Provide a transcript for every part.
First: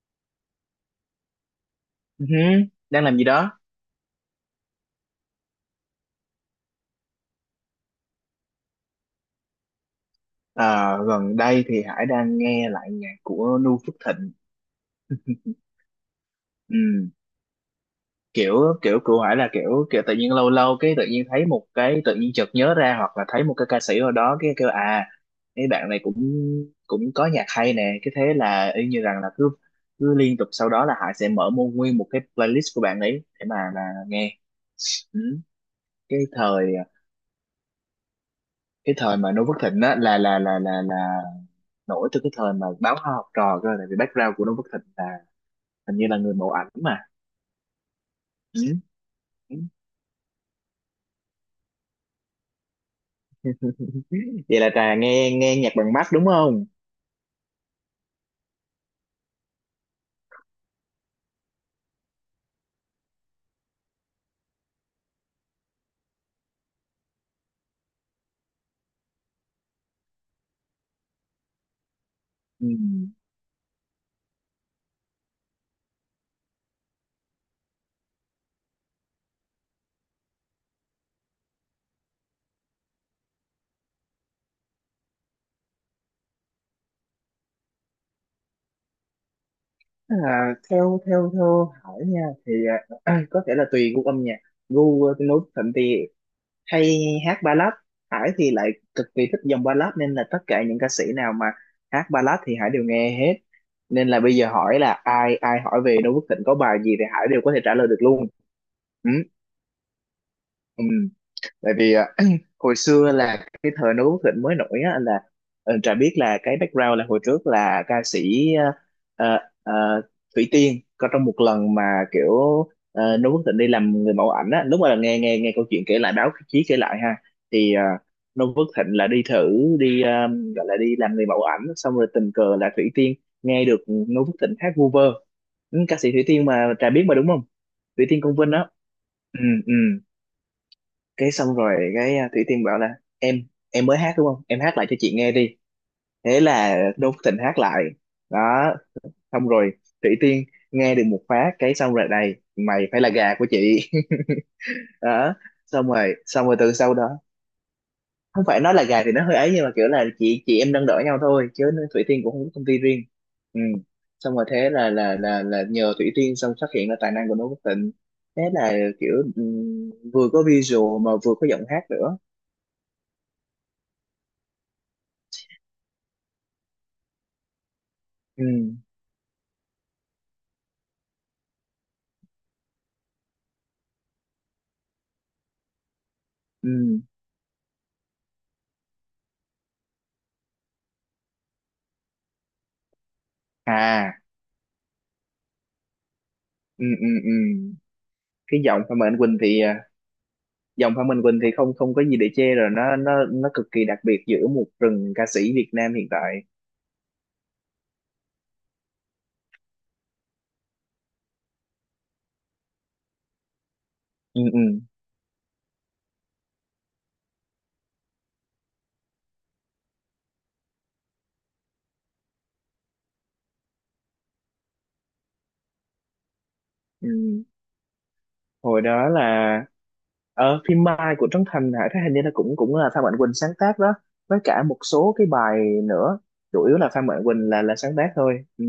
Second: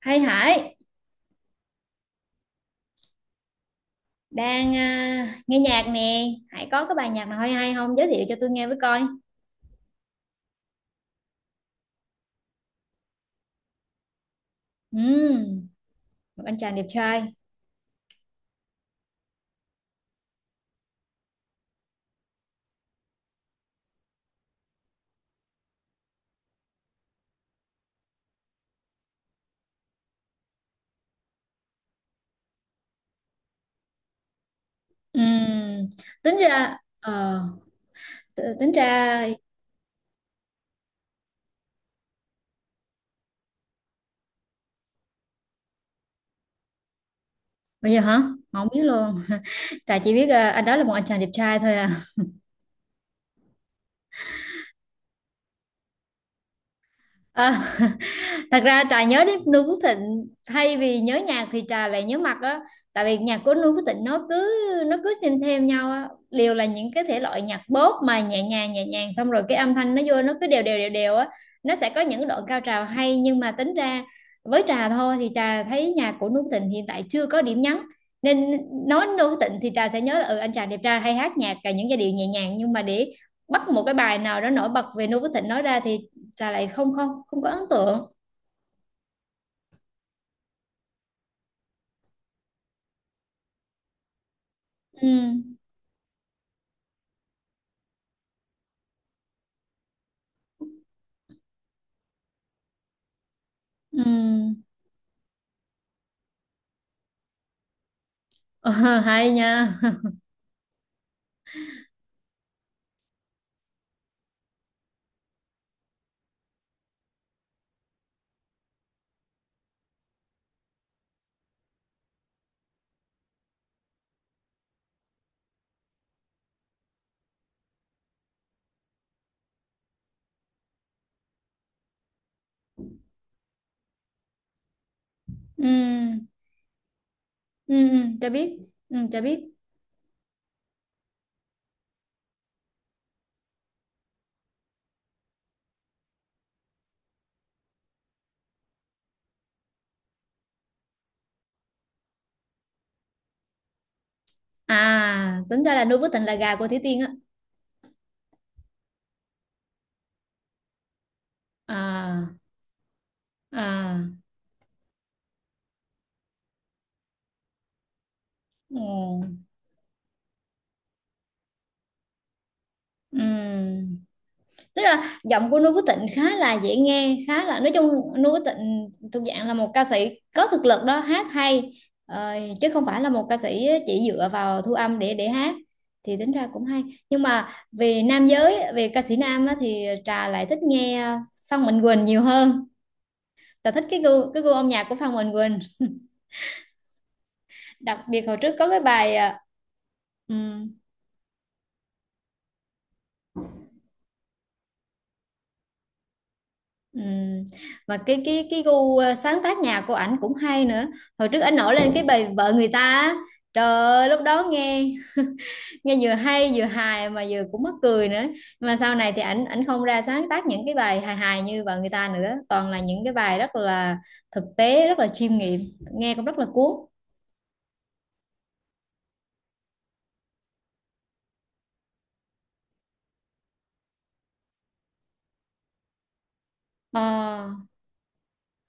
Hay Hải Ừ hứ, đang làm gì đó? Nghe nhạc nè. Hải có cái bài nhạc nào hay hay không giới thiệu cho tôi nghe với coi. Ờ, Gần đây thì Hải đang nghe lại nhạc của Nu Phước Thịnh. Ừm, một anh chàng đẹp Ừ, trai. kiểu kiểu của Hải là kiểu kiểu tự nhiên, lâu lâu cái tự nhiên thấy một cái, tự nhiên chợt nhớ ra hoặc là thấy một cái ca sĩ ở đó cái kêu cái bạn này cũng cũng có nhạc hay nè, cái thế là y như rằng là cứ cứ liên tục sau đó là Hải sẽ mở một nguyên một cái playlist của bạn ấy để mà là nghe. Ừ. Ừm, cái tính thời ra tính cái thời ra mà Nu Phước Thịnh á là nổi từ cái thời mà báo Hoa Học Trò cơ, tại vì background của Noo Phước Thịnh là hình như là người mẫu ảnh mà. bây giờ hả? Mà Ừ. không biết luôn. Trà chỉ biết anh đó là một anh chàng đẹp trai thôi à, Ừ. Vậy là Trà nghe nghe nhạc bằng mắt đúng không? à. Thật ra trà nhớ đến Noo Phước Thịnh thay vì nhớ nhạc thì trà lại nhớ mặt á. Tại vì nhạc của Noo Phước Thịnh nó cứ xem nhau á, liều là những cái thể loại nhạc pop mà nhẹ nhàng xong rồi cái âm thanh nó vô nó cứ đều đều á. Nó sẽ có những đoạn cao Ừ. trào hay nhưng mà tính ra với trà thôi thì trà thấy nhạc của Noo Phước Thịnh hiện tại chưa có điểm nhấn, nên nói Noo Phước Thịnh thì trà sẽ nhớ là ừ, anh chàng đẹp trai hay hát nhạc cả những giai điệu nhẹ nhàng, nhưng mà để bắt một cái bài nào đó nổi bật về Noo Phước Thịnh nói ra thì trà lại không không không có ấn tượng. À, theo theo theo Hải nha thì có thể là tùy gu âm nhạc. Gu Noo Phước Ừ. Thịnh thì hay hát ballad. Hải thì lại cực kỳ thích dòng ballad, nên là tất cả những ca sĩ nào mà hát ballad thì Hải đều nghe hết. Ừ. Nên là bây giờ hỏi là ai ai hỏi về Noo Phước Thịnh có bài gì thì Hải đều có thể trả lời được luôn. Ờ, Ừ. hay nha. Ừ. Tại vì hồi xưa là cái thời Noo Quốc Thịnh mới nổi á, anh là Trà biết là cái background là hồi trước là ca sĩ ờ, ờ, Thủy Tiên. Có trong một lần mà kiểu Noo Quốc Thịnh đi làm người mẫu ảnh á, lúc mà nghe nghe nghe câu chuyện kể lại, báo chí kể lại ha, thì Noo Quốc Thịnh là đi thử, đi gọi là đi làm người mẫu ảnh, xong rồi tình cờ là Thủy Tiên nghe được Noo Quốc Thịnh hát vu vơ. Ừ, ca sĩ Thủy ừ Tiên mà Trà biết mà đúng không? ừ. Ừ, Thủy Tiên cho Công Vinh biết. á. Ừ, cho Ừ, biết. ừ, cái xong rồi cái Thủy Tiên bảo là: em em mới hát đúng không, em hát lại cho chị nghe đi. Thế là Đỗ Phúc Thịnh hát lại. Đó, xong rồi Thủy Tiên nghe được một phát, cái xong rồi này, mày phải là gà của chị. À, Đó, tính ra là nuôi với tình là xong rồi gà của từ Thủy sau Tiên đó, á. không phải nói là gà thì nó hơi ấy, nhưng mà kiểu là chị em nâng đỡ nhau thôi chứ. Thủy Tiên À. cũng không có công ty riêng. Ừ. À. Xong rồi thế là nhờ Thủy Tiên xong phát hiện ra tài năng của Đỗ Quốc Tịnh. Thế là kiểu Ừ. Vừa có visual mà vừa có giọng hát nữa. Ừ. Tức là giọng của Noo Phước Thịnh khá là dễ nghe, khá là nói chung Noo Phước Ừ. Thịnh thuộc dạng là một ca sĩ có thực lực đó, hát hay, ờ, chứ không phải là một ca sĩ chỉ dựa vào thu âm để hát, thì tính ra cũng hay. Ừ. Nhưng mà về nam giới, về ca sĩ nam á, thì Trà lại thích nghe Phan Mạnh Quỳnh nhiều hơn. Trà thích cái À. gu cái gu âm nhạc của Phan Mạnh Quỳnh. Ừ. Ừ. Ừ. Đặc biệt hồi trước cái có cái giọng Phạm bài Mạnh Quỳnh thì à, ừ. Giọng Phạm Mạnh Quỳnh thì không không có gì để chê rồi, nó cực kỳ đặc biệt giữa một rừng ca sĩ Việt Nam hiện tại. Ừ. Và cái gu, sáng tác nhạc của ảnh cũng hay nữa. Hồi trước ảnh nổi lên cái bài vợ người ta á. Trời ơi, lúc Ừ. đó Ừ. nghe nghe vừa hay vừa hài mà vừa cũng mắc cười nữa. Nhưng mà sau này thì ảnh ảnh không ra sáng tác những cái bài hài hài như vợ người ta nữa, toàn là những cái bài rất là thực tế, rất là chiêm nghiệm, nghe cũng rất là cuốn. Ừ. Hồi đó là ở phim Mai của Trấn Thành hả, thấy hình như là cũng cũng là Phan Mạnh Quỳnh sáng tác đó, với cả một số cái bài nữa. Chủ yếu là Phan Mạnh Ờ, Quỳnh là sáng tác thôi. Ừ,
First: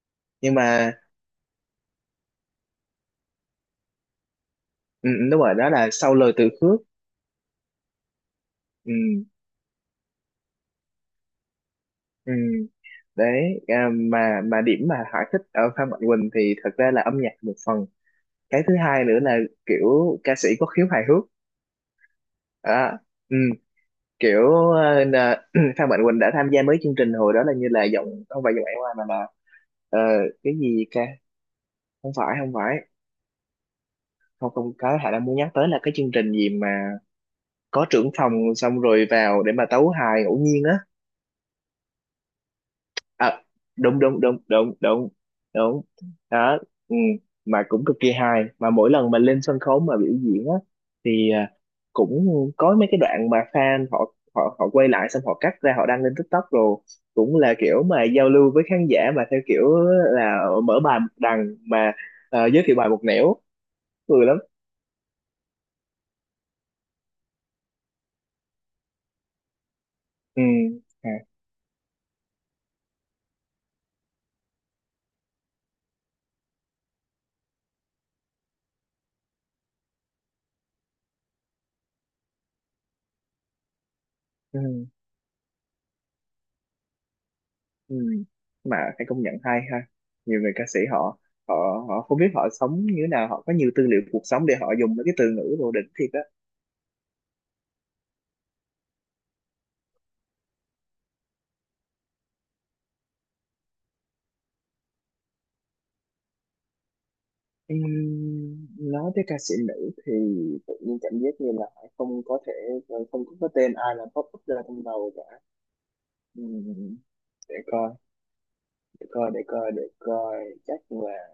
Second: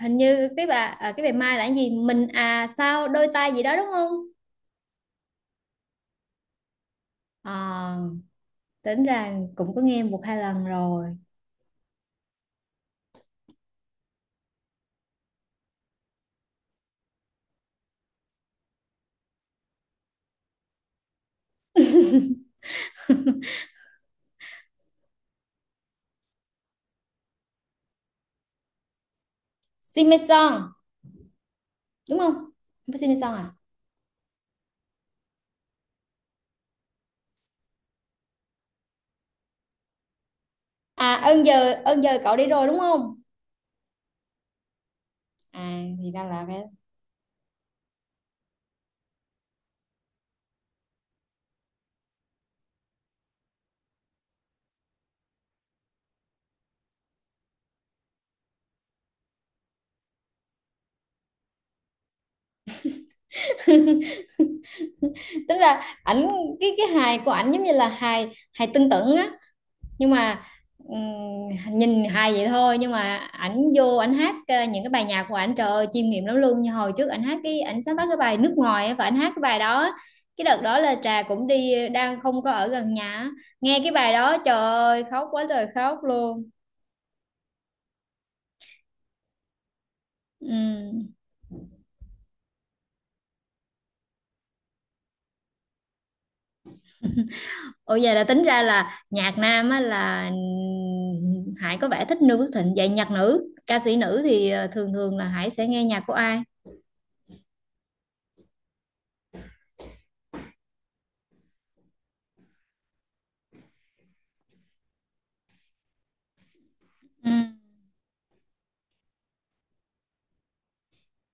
hình như nhưng cái mà bài cái bài Mai là cái gì mình, à, sao đôi ta gì đó đúng không? ừ, ừ, đúng rồi, đó là Sau Lời Từ Khước. Ờ, Ừ. tính ra cũng có nghe một hai lần rồi. Ừ. Đấy, mà điểm mà Hải thích ở Phan Mạnh Quỳnh thì thật ra là âm nhạc một phần. Cái thứ hai nữa là kiểu ca sĩ có khiếu hài hước. à, ừ, Kiểu Phan Mạnh Quỳnh đã tham gia mấy chương trình hồi đó, là như là giọng, không phải giọng Ải Hoa mà là ờ, cái Simmeson, gì ca, không đúng không? phải, không phải, Không phải Simpson à? không không có, Hải đang muốn nhắc tới là cái chương trình gì mà có trưởng phòng xong rồi vào để mà tấu hài ngẫu nhiên á. À, ơn giờ, ơn giờ cậu đi rồi đúng không? à, đúng đúng đúng đúng đúng À, đúng, thì ra là đó. cái Ừ. Mà cũng cực kỳ hài, mà mỗi lần mà lên sân khấu mà biểu diễn á, thì cũng có mấy cái đoạn mà fan họ họ họ quay lại, xong họ cắt ra họ đăng lên TikTok rồi, cũng là kiểu mà giao lưu với khán giả mà theo kiểu là mở bài một đằng mà giới thiệu bài một nẻo, cười lắm. tức là ảnh, cái hài của ảnh giống như là hài hài tưng tửng á, nhưng mà Ừ. À. Nhìn hài vậy thôi nhưng mà ảnh vô ảnh hát, những cái bài nhạc của ảnh trời ơi chiêm nghiệm lắm luôn, như hồi trước ảnh hát cái ảnh sáng tác cái bài nước ngoài á, và ảnh hát cái bài đó á. Cái đợt đó là trà cũng đi đang không có ở gần nhà á. Nghe cái bài đó trời Ừ. ơi khóc quá trời khóc luôn. Ừ. Mà phải công nhận hay ha, nhiều người Ừ. ca sĩ họ, họ họ không biết họ sống như thế nào, họ có nhiều tư liệu cuộc sống để họ dùng mấy cái từ ngữ đồ đỉnh thiệt á. Ủa vậy là tính ra là nhạc nam á là Hải có vẻ thích Noo Phước Thịnh. Vậy nhạc nữ, ca sĩ nữ thì thường thường là Hải sẽ nghe nhạc của ai? Nói tới ca sĩ nữ thì tự nhiên cảm giác như là không có thể, không có cái tên ai là pop up ra trong đầu cả. Ừm, Ừ. để coi, để coi để coi để coi, chắc là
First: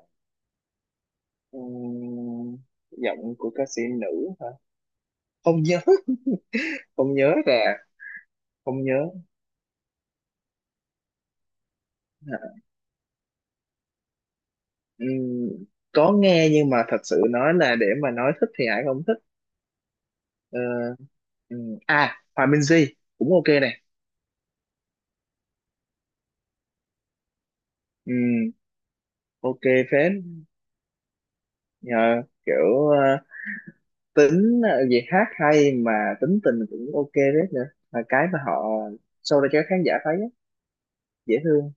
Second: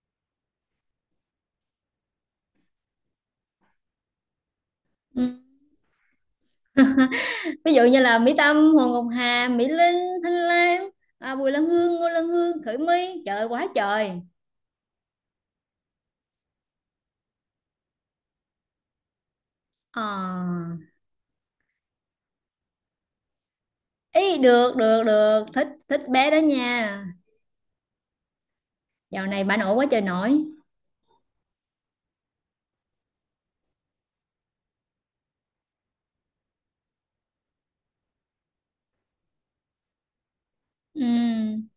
ừm, giọng của ca sĩ nữ hả? Ừ. Không nhớ, không nhớ ra, Ví dụ như là Mỹ Tâm, không Hồ nhớ. Ngọc Hà, Mỹ Linh, Thanh Lam, à, Bùi Lan Hương, Ngô Lan Hương, Khởi My. Trời ơi, quá trời. Ừm, có nghe nhưng mà thật sự nói là để mà nói thích thì Hải không thích. Ờ. Ờ, Hòa Minzy cũng ok này. Ý được, được, được. Thích, thích bé đó nha. Ừm, Dạo này bà ok nổi quá trời phết. nổi. Nhờ kiểu tính gì hát hay mà, tính tình cũng ok phết nữa, là cái mà họ show ra cho khán giả thấy á, dễ Ừ. thương.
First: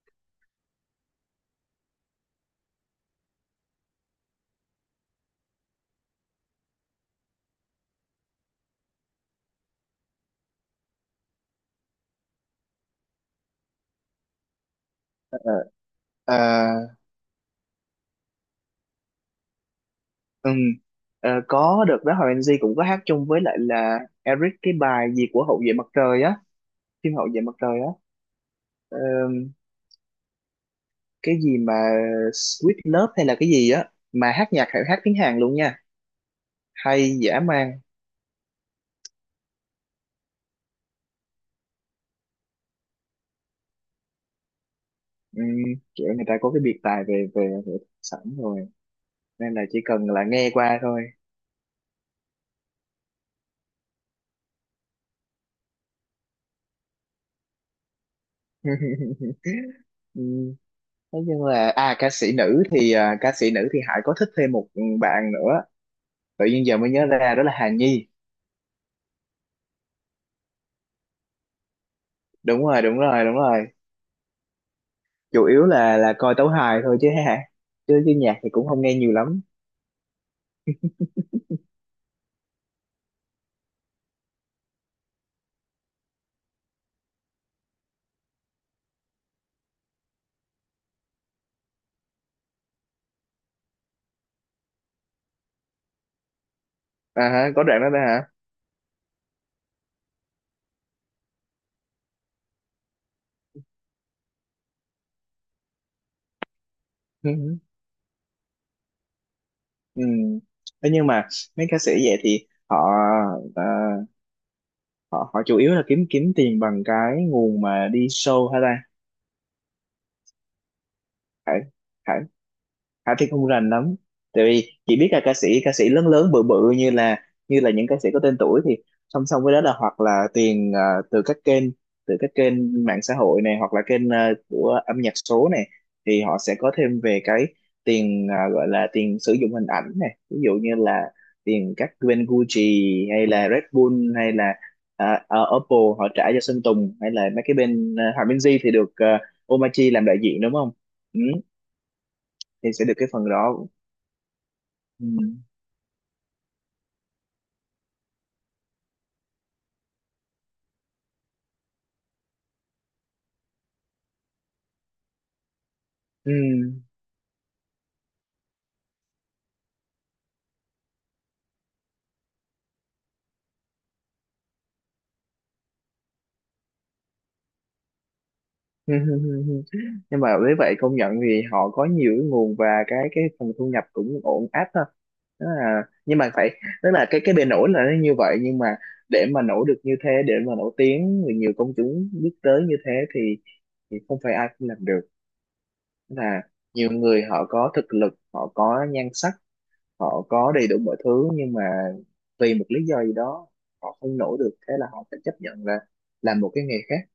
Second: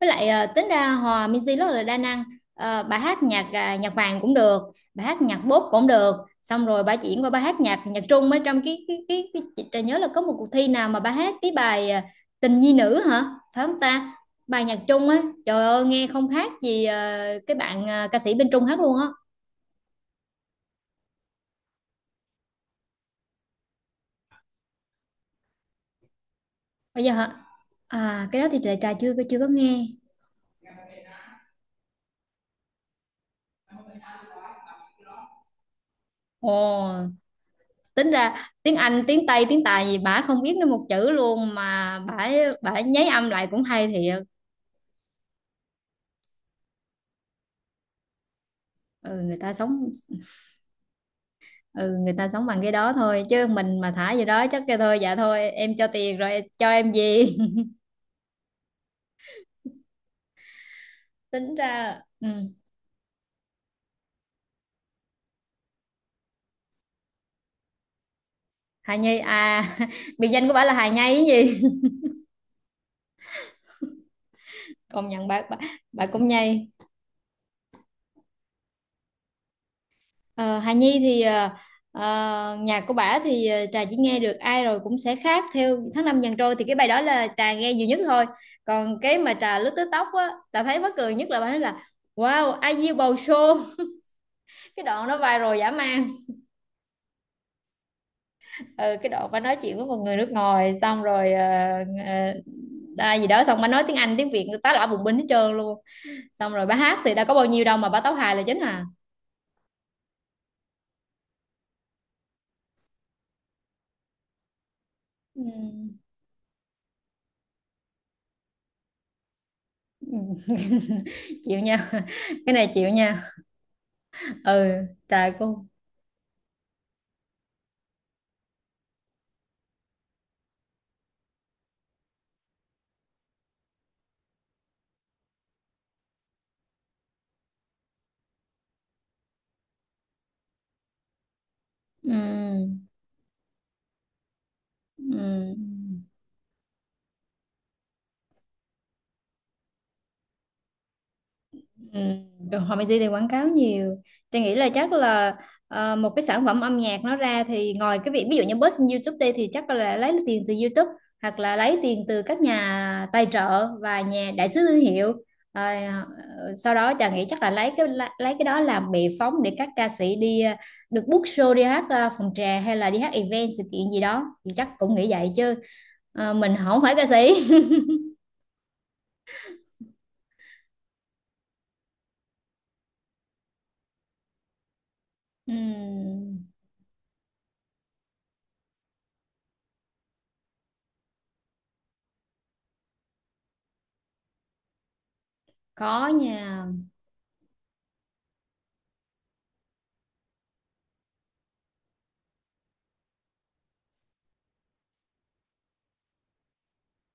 Với lại tính ra Hòa Minzy rất là đa năng. Ờ, bà hát nhạc nhạc vàng cũng được, bà hát nhạc bốp cũng được, xong rồi bà chuyển qua bà hát nhạc nhạc Trung ở trong cái chị Trà nhớ là có một cuộc thi nào mà bà hát cái bài tình nhi nữ hả, phải không ta? Bài nhạc Trung á, Ờ, trời ơi nghe không ờ, khác gì cái bạn ca sĩ bên Trung hát luôn á. ừm, có được đó, Hòa Minh Di cũng có hát chung với lại là Eric cái bài gì của Hậu vệ mặt trời á, Bây giờ phim Hậu hả? vệ mặt trời À, cái đó thì Trà Trà á, chưa chưa có nghe. cái gì mà Sweet Love hay là cái gì á, mà hát nhạc phải hát tiếng Hàn luôn nha, Ồ, hay dã man. tính ra tiếng Anh tiếng Tây tiếng Tài gì bả không biết nữa một chữ luôn mà bả bả nháy âm lại cũng hay thiệt. Ừ, kiểu người ta có cái biệt tài về về, về sẵn rồi Ừ, người ta nên là chỉ sống. cần là nghe qua thôi. Ừ, người ta sống bằng cái đó thôi chứ mình mà thả gì đó chắc kêu thôi dạ thôi em cho tiền rồi cho em gì. Ừ. Nói chung Tính là ra, ừ. Ca sĩ nữ thì Hải có thích thêm một bạn nữa, tự nhiên giờ mới nhớ ra đó là Hà Nhi. Hà Nhi à? Biệt danh của bà là Hà Nhi cái gì? Đúng rồi đúng rồi đúng rồi. Công nhận bà, Chủ yếu bà là cũng coi tấu nhây. hài thôi chứ hả, chứ chứ nhạc thì cũng không nghe nhiều lắm. Ờ, Hà Nhi thì nhạc của bà thì Trà chỉ nghe được ai rồi cũng sẽ khác theo tháng năm dần trôi, thì cái bài đó là Trà nghe nhiều nhất thôi. Còn cái mà Trà lướt TikTok á, Trà thấy mắc cười nhất là bà nói là wow I yêu bầu show. Cái đoạn đó viral dã man. À hả, có đoạn đó đó. Ừ, cái đoạn bà nói chuyện với một người nước ngoài xong rồi ờ, gì đó xong bà nói tiếng Anh tiếng Việt tá lả bùng binh hết trơn luôn, xong rồi bà hát thì đâu Hả. có bao nhiêu đâu mà bà tấu hài là chính à. Ừ. Thế nhưng mà mấy ca sĩ vậy thì họ ờ, họ Ừ. họ chủ yếu là kiếm kiếm tiền bằng cái nguồn mà đi show hả ta? Chịu Phải, nha. phải. Cái này chịu Hà nha. thì không rành lắm, tại vì Ừ, chỉ biết là trời ca sĩ cô. ca sĩ lớn lớn bự bự, như là những ca sĩ có tên tuổi thì song song với đó là hoặc là tiền từ các kênh từ các kênh mạng xã hội này, hoặc là kênh của âm nhạc số này, thì họ sẽ có thêm về cái tiền gọi là tiền sử dụng hình ảnh này, ví dụ như là tiền các Ừ. bên Gucci hay là Red Bull hay là Ừ. Oppo họ trả cho Sơn Tùng, hay là mấy cái bên Hòa Minzy thì được Omachi làm đại diện đúng không? Ừ, Ừ, rồi thì họ Mỹ sẽ được thì cái phần quảng cáo đó. nhiều. Tôi nghĩ là chắc Ừ. là một cái sản phẩm âm nhạc nó ra thì ngoài cái việc ví dụ như post trên YouTube đây thì chắc là lấy tiền từ YouTube, hoặc là lấy tiền từ các nhà tài trợ và nhà đại sứ thương hiệu. Ờ, Ừ. sau đó chàng nghĩ chắc là lấy cái đó làm bệ phóng để các ca sĩ đi, được book show đi hát phòng trà hay là đi hát event sự kiện gì đó, thì chắc cũng nghĩ vậy chứ. Ờ, mình không phải ca sĩ. Nhưng mà với vậy công nhận thì họ có nhiều cái nguồn, và cái phần thu nhập cũng ổn áp ha. Đó là, nhưng mà Ừm, phải, tức là cái bề nổi là nó như vậy, nhưng mà để mà nổi được như thế, để mà nổi tiếng, người nhiều công chúng biết tới như thế thì, không phải ai cũng làm được. có Tức là nha. nhiều người họ có thực lực, họ có nhan sắc, họ có đầy đủ mọi thứ, nhưng mà vì một lý do gì đó họ không nổi được, thế là họ phải chấp nhận là làm một cái nghề khác.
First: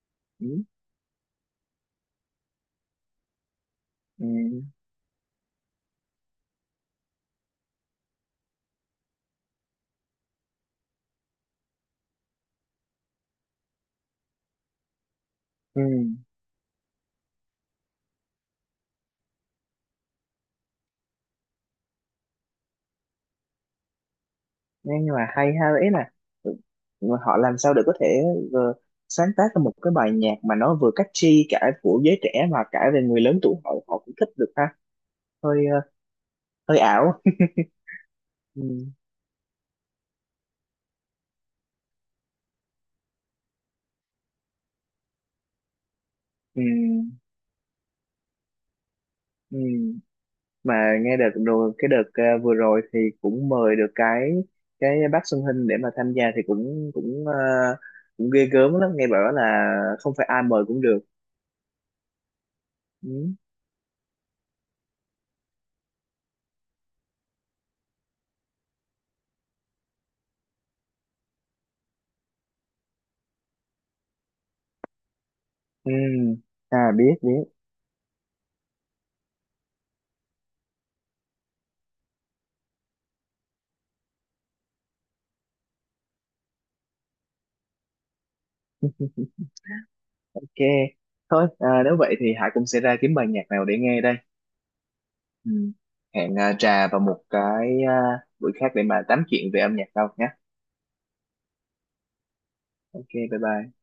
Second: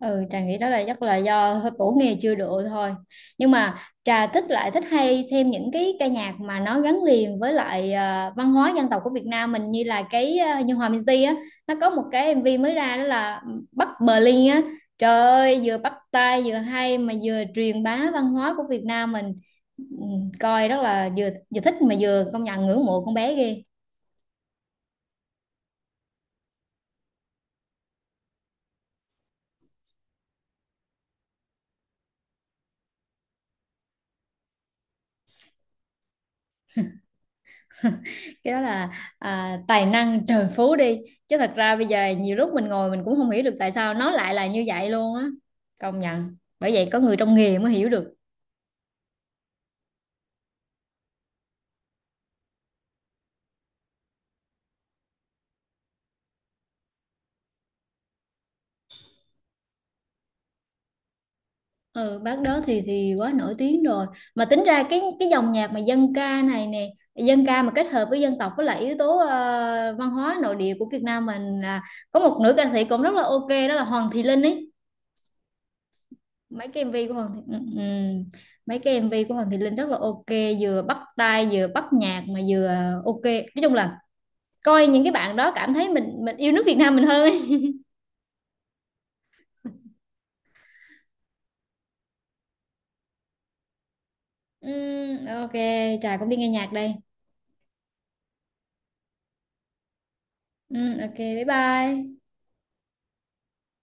Ừ, Trà nghĩ Ừ. đó là chắc là do tổ nghề chưa độ thôi, nhưng mà Trà Ừ. thích lại thích hay xem những cái ca nhạc mà nó gắn liền với lại văn hóa dân tộc của Việt Nam mình, như là cái như Hòa Minzy á, nó có một cái MV mới ra đó là Bắc Berlin á, trời ơi vừa Ừ, bắt tai vừa hay mà vừa truyền bá văn hóa của Việt Nam mình. Ừ, coi rất là vừa vừa thích mà vừa công nhận ngưỡng mộ con bé ghê. nhưng mà hay ha, ý là ừ, họ làm sao để có thể ờ, sáng tác ra một cái bài nhạc mà nó vừa catchy cả của giới trẻ mà cả về người lớn tuổi họ họ cũng thích được ha, hơi hơi ảo. Cái đó Ừ, là, à, tài năng trời phú đi, chứ thật ra bây giờ nhiều lúc mình ngồi mình cũng không hiểu được tại sao nó lại là như vậy luôn á. Công nhận, ừ, bởi vậy có người trong nghề mới hiểu được. ừ. Mà nghe đợt rồi, cái đợt vừa rồi thì cũng mời được cái bác Xuân Hinh để mà tham gia, thì cũng cũng ờ, cũng ghê gớm lắm, nghe bảo là không phải ai mời cũng được. Ừ, bác đó thì Ừ. quá nổi tiếng rồi. Mà tính ra cái dòng nhạc mà dân ca này nè, dân ca mà kết hợp với dân tộc với lại yếu tố văn hóa nội địa của Việt Nam mình là có một nữ ca sĩ cũng rất là ok, đó là Hoàng Thị Linh ấy. Ừ. Mấy cái À, MV của biết Hoàng Thị, biết. ừ, ừ. Mấy cái MV của Hoàng Thị Linh rất là ok, vừa bắt tai vừa bắt nhạc mà vừa ok, nói chung là coi những cái bạn đó cảm thấy mình yêu nước Việt Nam mình hơn ấy. Ok, thôi à, nếu vậy thì Hải cũng sẽ ra kiếm bài nhạc nào để nghe đây. Ừ, Ừ. ok. Trà cũng Hẹn đi nghe nhạc trà đây. vào một cái buổi khác để mà tám chuyện về âm nhạc đâu nhé. Ừ, ok, bye bye. Ok, bye bye.